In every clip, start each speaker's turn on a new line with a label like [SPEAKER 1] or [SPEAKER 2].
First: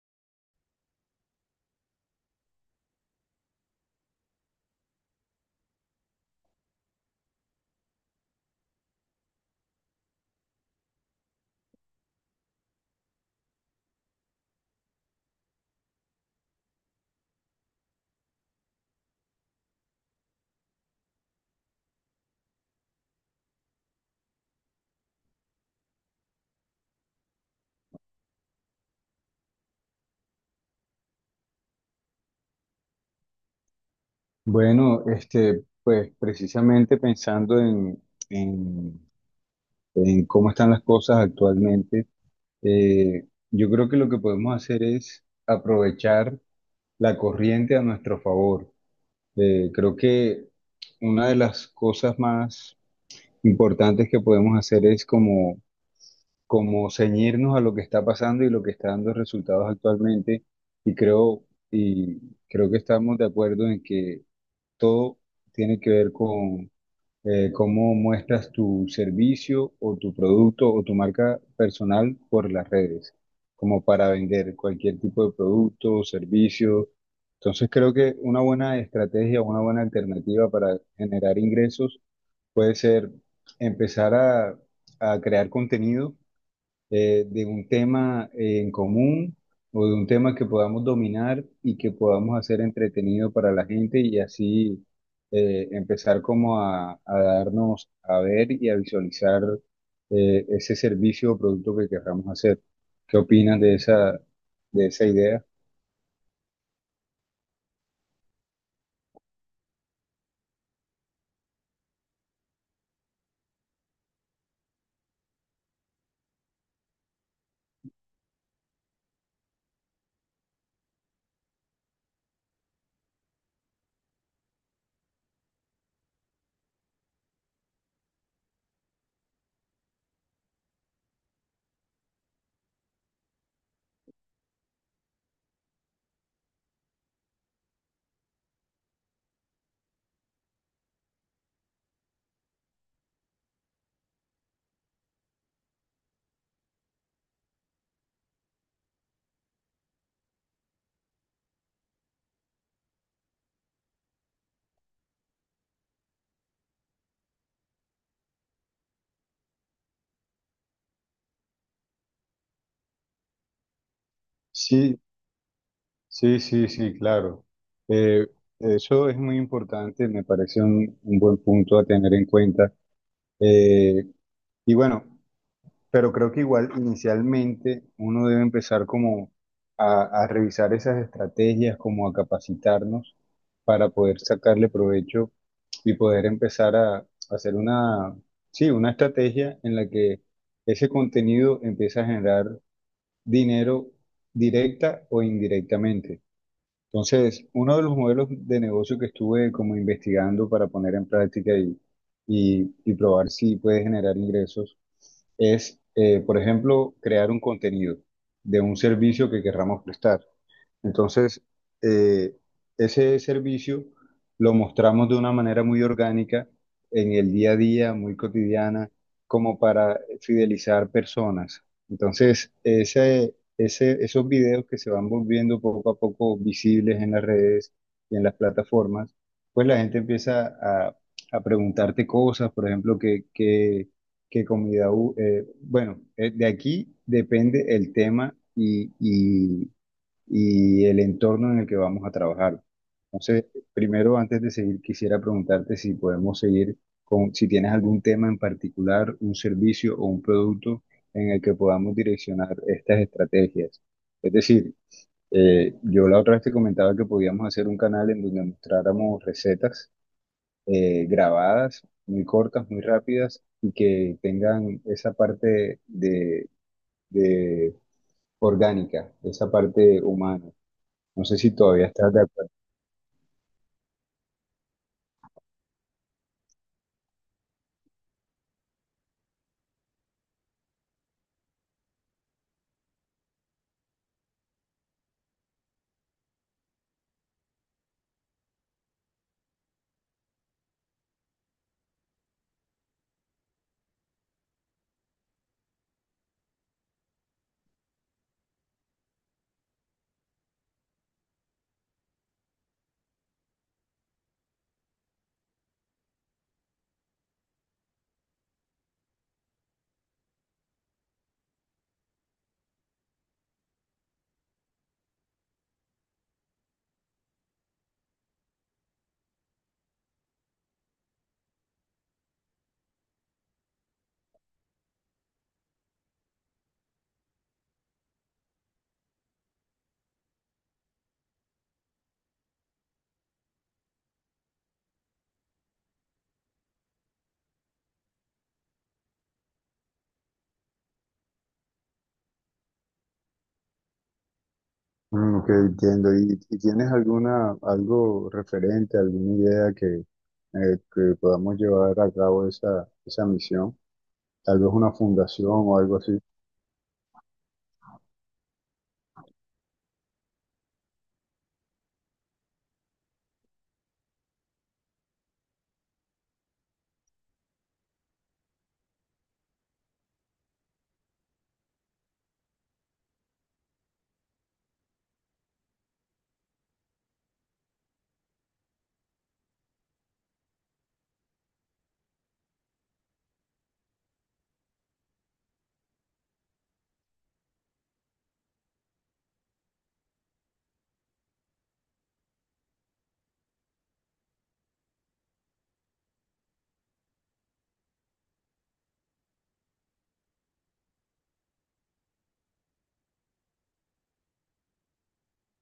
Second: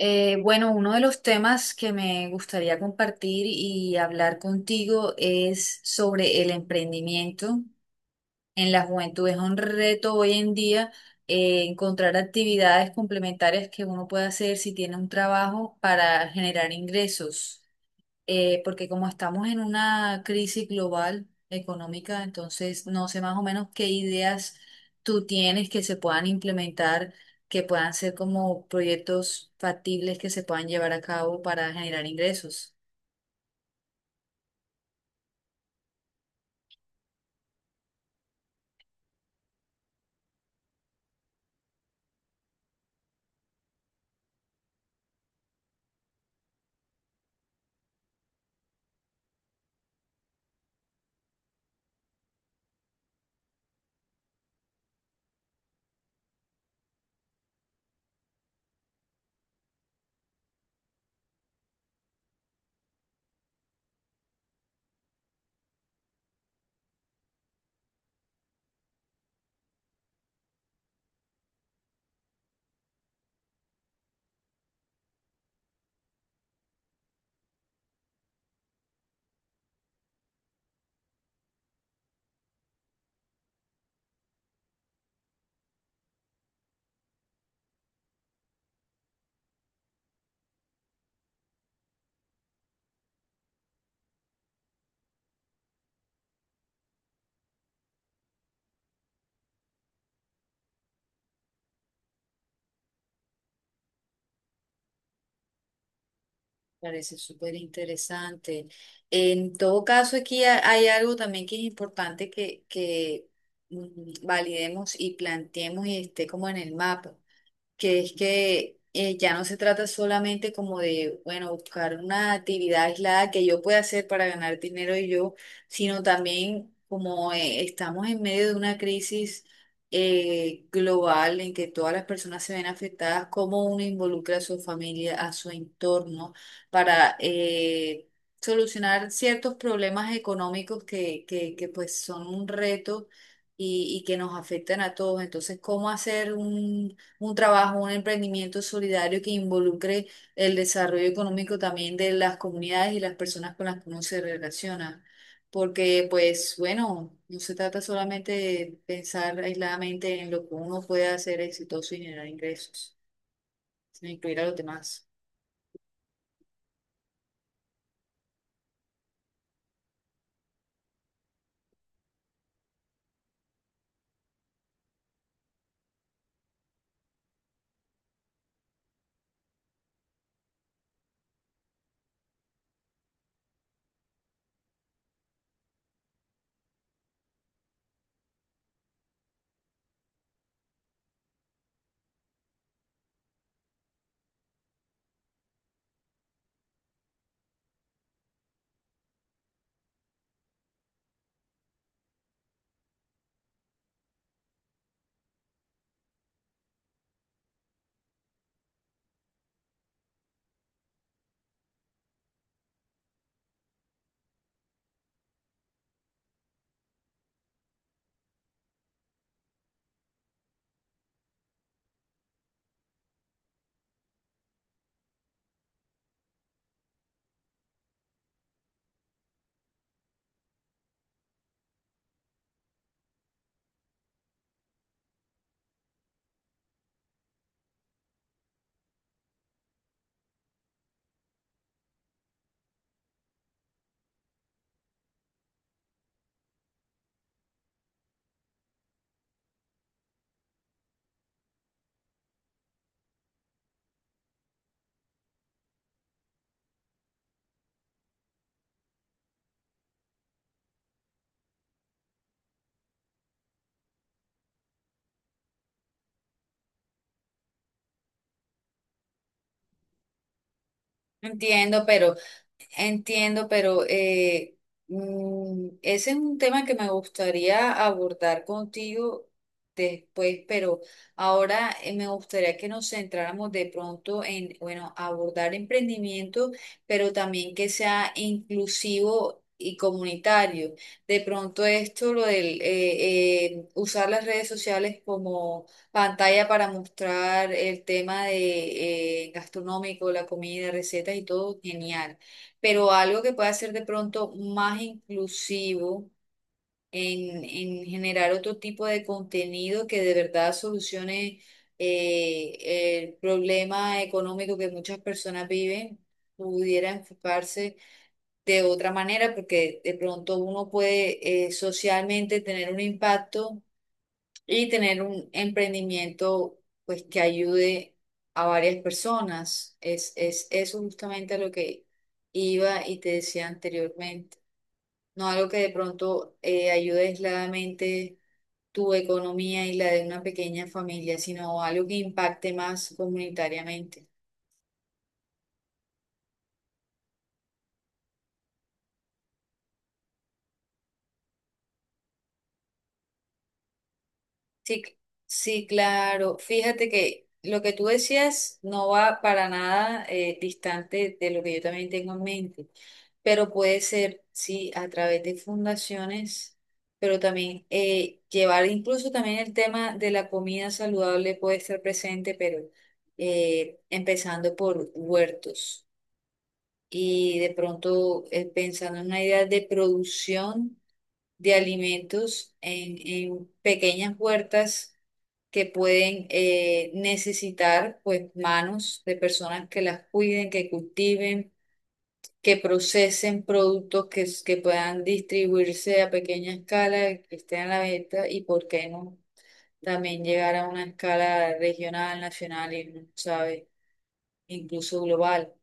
[SPEAKER 1] Bueno, Uno de los temas que me gustaría compartir y hablar contigo es sobre el emprendimiento en la juventud. Es un reto hoy en día encontrar actividades complementarias que uno pueda hacer si tiene un trabajo para generar ingresos, porque como estamos en una crisis global económica, entonces no sé más o menos qué ideas tú tienes que se puedan implementar, que puedan ser como proyectos factibles que se puedan llevar a cabo para generar ingresos.
[SPEAKER 2] Bueno, este, pues precisamente pensando en- en cómo están las cosas actualmente, yo creo que lo que podemos hacer es aprovechar la corriente a nuestro favor. Creo que una de las cosas más importantes que podemos hacer es como ceñirnos a lo que está pasando y lo que está dando resultados actualmente. Y creo, y Creo que estamos de acuerdo en que todo tiene que ver cómo muestras tu servicio o tu producto o tu marca personal por las redes, como para vender cualquier tipo de producto o servicio. Entonces creo que una buena estrategia, una buena alternativa para generar ingresos puede ser empezar a crear contenido de un tema en común o de un tema que podamos dominar y que podamos hacer entretenido para la gente y así empezar como a darnos a ver y a visualizar ese servicio o producto que querramos hacer. ¿Qué opinas de esa idea?
[SPEAKER 1] Parece súper interesante. En todo caso, aquí hay algo también que es importante que validemos y planteemos y esté como en el mapa, que es que ya no se trata solamente como de, bueno, buscar una actividad aislada que yo pueda hacer para ganar dinero y yo, sino también como, estamos en medio de una crisis global en que todas las personas se ven afectadas, cómo uno involucra a su familia, a su entorno, para solucionar ciertos problemas económicos que pues son un reto y que nos afectan a todos. Entonces, ¿cómo hacer un trabajo, un emprendimiento solidario que involucre el desarrollo económico también de las comunidades y las personas con las que uno se relaciona? Porque, pues, bueno, no se trata solamente de pensar aisladamente en lo que uno puede hacer exitoso y generar ingresos, sino incluir a los
[SPEAKER 2] Sí,
[SPEAKER 1] demás.
[SPEAKER 2] sí, sí, sí, claro. Eh, Eso es muy importante, me parece un buen punto a tener en cuenta. Eh, y bueno. Pero creo que igual inicialmente uno debe empezar como a revisar esas estrategias, como a capacitarnos para poder sacarle provecho y poder empezar a hacer sí, una estrategia en la que ese contenido empieza a generar dinero directa o indirectamente. Entonces, uno de los modelos de negocio que estuve como investigando para poner en práctica y probar si puede generar ingresos es, por ejemplo, crear un contenido de un servicio que querramos prestar. Entonces, eh, ese servicio lo mostramos de una manera muy orgánica en el día a día, muy cotidiana, como para fidelizar personas. Entonces, esos videos que se van volviendo poco a poco visibles en las redes y en las plataformas, pues la gente empieza a preguntarte cosas, por ejemplo, que comida, de aquí depende el tema y el entorno en el que vamos a trabajar. Entonces, primero, antes de seguir, quisiera preguntarte si podemos seguir con, si tienes algún tema en particular, un servicio o un producto en el que podamos direccionar estas estrategias. Es decir, yo la otra vez te comentaba que podíamos hacer un canal en donde mostráramos recetas grabadas, muy cortas, muy rápidas, y que tengan esa parte de orgánica, esa parte humana. No sé si
[SPEAKER 1] Entiendo,
[SPEAKER 2] todavía estás
[SPEAKER 1] pero
[SPEAKER 2] de acuerdo.
[SPEAKER 1] Entiendo, pero ese es un tema que me gustaría abordar contigo después, pero ahora, me gustaría que nos centráramos de pronto en, bueno, abordar emprendimiento, pero también que sea inclusivo y comunitario. De pronto esto, lo del usar las redes sociales como pantalla para mostrar el tema de, gastronómico, la comida, recetas y todo, genial, pero algo que pueda ser de pronto más inclusivo, en generar otro tipo de contenido que de verdad solucione eh, el problema económico que muchas personas viven, pudiera enfocarse de otra manera, porque de pronto uno puede, socialmente, tener un impacto y tener un emprendimiento pues que ayude a varias personas. Es eso justamente a lo que iba y te decía anteriormente. No algo que de pronto ayude aisladamente tu economía y la de una pequeña familia, sino algo que impacte más comunitariamente.
[SPEAKER 2] Mm, ok, entiendo. ¿Y tienes alguna, algo referente, alguna idea que podamos llevar a cabo esa, esa misión? Tal vez
[SPEAKER 1] Sí,
[SPEAKER 2] una
[SPEAKER 1] cl-
[SPEAKER 2] fundación
[SPEAKER 1] sí,
[SPEAKER 2] o algo así.
[SPEAKER 1] claro. Fíjate que lo que tú decías no va para nada distante de lo que yo también tengo en mente, pero puede ser, sí, a través de fundaciones, pero también, llevar incluso también el tema de la comida saludable puede estar presente, pero empezando por huertos y de pronto, pensando en una idea de producción de alimentos en pequeñas huertas que pueden, necesitar pues manos de personas que las cuiden, que cultiven, que procesen productos que puedan distribuirse a pequeña escala, que estén a la venta, y por qué no también llegar a una escala regional, nacional y, uno sabe, incluso global,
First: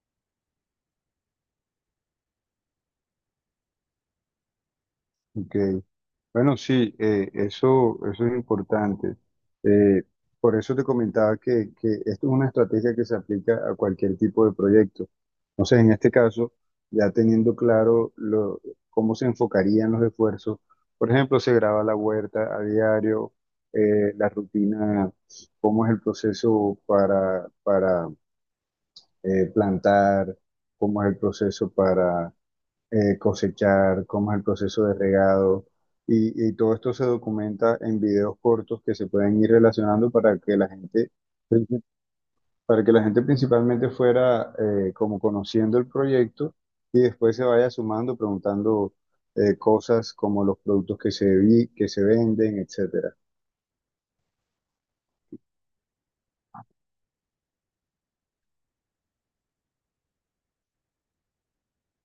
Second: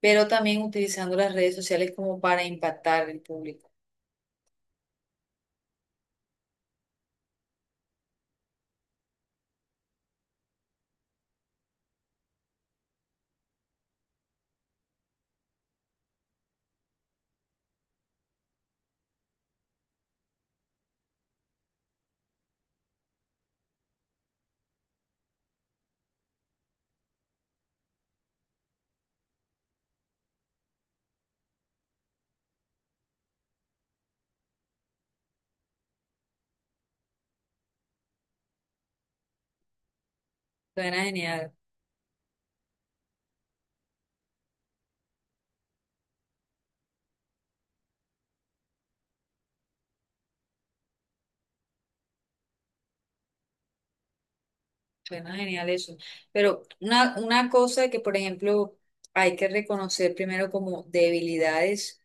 [SPEAKER 1] pero también utilizando las redes sociales como para impactar al público.
[SPEAKER 2] Ok. Bueno, sí, eso, eso es importante. Eh, por eso te comentaba que esto es una estrategia que se aplica a cualquier tipo de proyecto. Entonces en este caso, ya teniendo claro cómo se enfocarían los esfuerzos, por ejemplo, se graba la huerta a diario, la rutina, cómo es el proceso para plantar, cómo es el proceso cosechar, cómo es el proceso de regado. Y todo esto se documenta en videos cortos que se pueden ir relacionando para que la
[SPEAKER 1] Suena
[SPEAKER 2] gente,
[SPEAKER 1] genial.
[SPEAKER 2] para que la gente principalmente fuera como conociendo el proyecto y después se vaya sumando, preguntando cosas como los productos que se, que se venden, etc.
[SPEAKER 1] Suena genial eso. Pero una cosa que, por ejemplo, hay que reconocer primero como debilidades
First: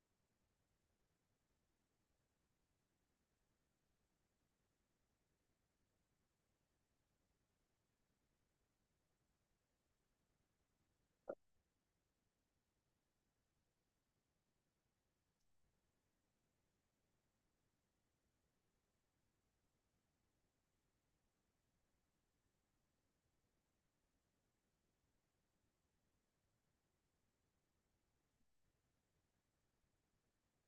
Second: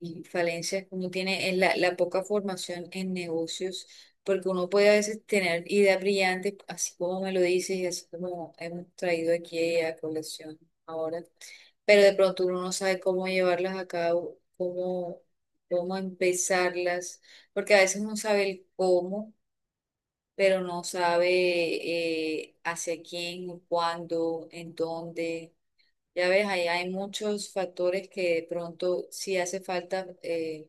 [SPEAKER 1] y falencias que uno tiene es la poca formación en negocios, porque uno puede a veces tener ideas brillantes, así como me lo dices y así como hemos traído aquí a colección ahora, pero de pronto uno no sabe cómo llevarlas a cabo, cómo, cómo empezarlas, porque a veces uno sabe el cómo pero no sabe hacia quién, cuándo, en dónde. Ya ves, ahí hay muchos factores que de pronto sí hace falta,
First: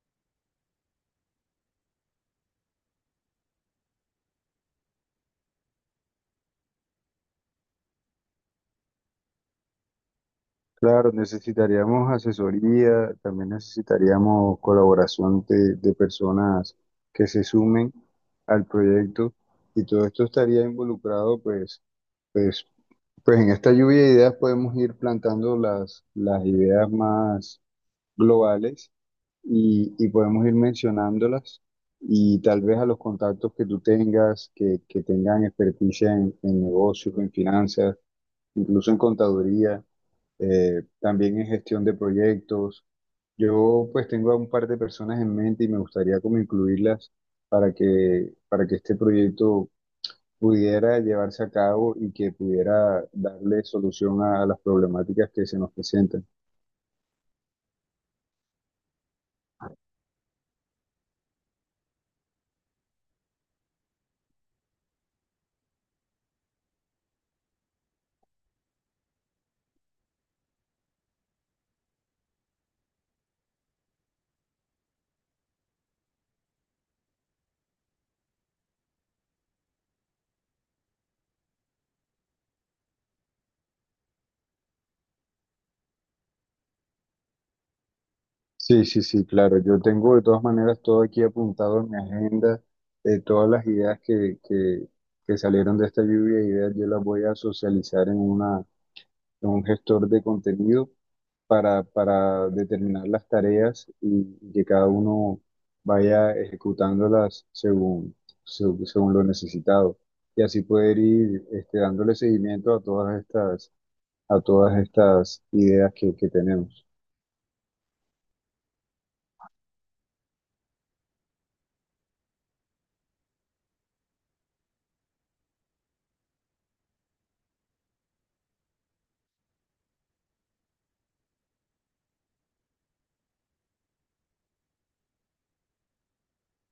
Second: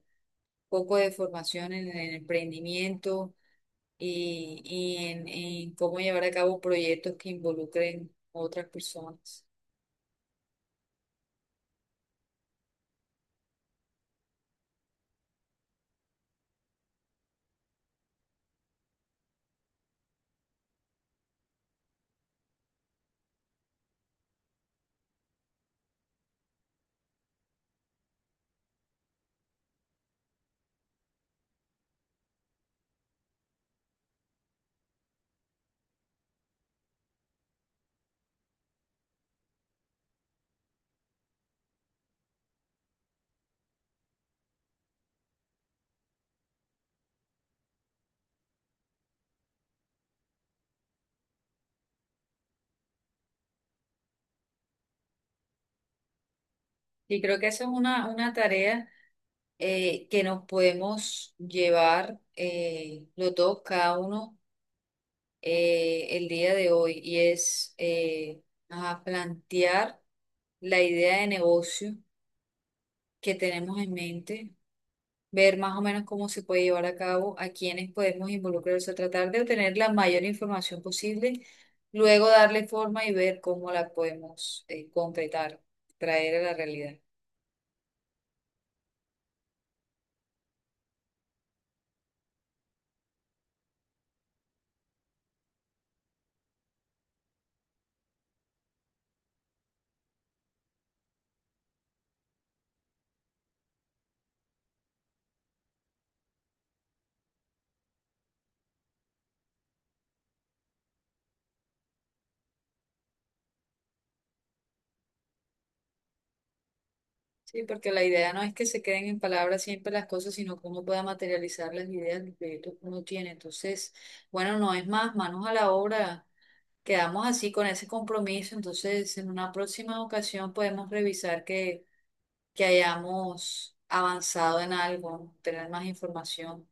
[SPEAKER 1] poco de formación en el emprendimiento y en cómo llevar a cabo proyectos que involucren otras personas.
[SPEAKER 2] Claro, necesitaríamos asesoría, también necesitaríamos colaboración de personas que se sumen al proyecto y todo esto estaría involucrado, pues, pues en esta lluvia de ideas podemos ir plantando las ideas más globales y podemos ir mencionándolas y tal vez a los contactos que tú tengas, que tengan experticia en negocios, en finanzas, incluso en contaduría también en gestión de proyectos. Yo pues tengo a un par de personas en mente y me gustaría como incluirlas para que este proyecto pudiera llevarse a cabo y que pudiera darle solución a las problemáticas que se nos presentan.
[SPEAKER 1] Y creo que esa es una tarea que nos podemos llevar, los dos, cada uno, el día de hoy, y es, ajá, plantear la idea de negocio que tenemos en mente, ver más o menos cómo se puede llevar a cabo, a quiénes podemos involucrarse, tratar de obtener la mayor información posible, luego darle forma y ver cómo la podemos, concretar, traer a la realidad.
[SPEAKER 2] Sí, sí, sí, claro. Yo tengo de todas maneras todo aquí apuntado en mi agenda, todas las ideas que salieron de esta lluvia de ideas, yo las voy a socializar en una un gestor de contenido para determinar las tareas y que cada uno vaya ejecutándolas según lo necesitado. Y así poder ir este, dándole seguimiento a todas estas ideas que tenemos.
[SPEAKER 1] Sí, porque la idea no es que se queden en palabras siempre las cosas, sino cómo pueda materializar las ideas, los proyectos que uno tiene. Entonces, bueno, no es más, manos a la obra. Quedamos así con ese compromiso, entonces en una próxima ocasión podemos revisar que hayamos avanzado en algo, tener más información.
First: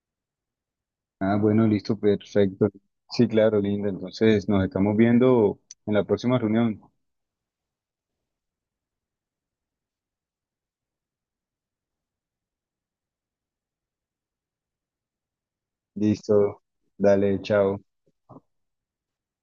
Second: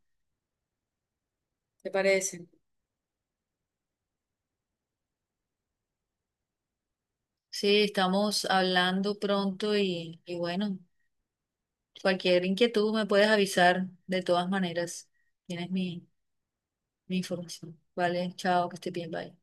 [SPEAKER 2] Ah, bueno,
[SPEAKER 1] ¿Te
[SPEAKER 2] listo,
[SPEAKER 1] parece?
[SPEAKER 2] perfecto. Sí, claro, Linda. Entonces nos estamos viendo en la próxima reunión.
[SPEAKER 1] Sí, estamos hablando pronto y bueno, cualquier inquietud me puedes avisar de todas maneras. Tienes mi,
[SPEAKER 2] Listo.
[SPEAKER 1] mi
[SPEAKER 2] Dale,
[SPEAKER 1] información.
[SPEAKER 2] chao.
[SPEAKER 1] Vale, chao, que esté bien, bye.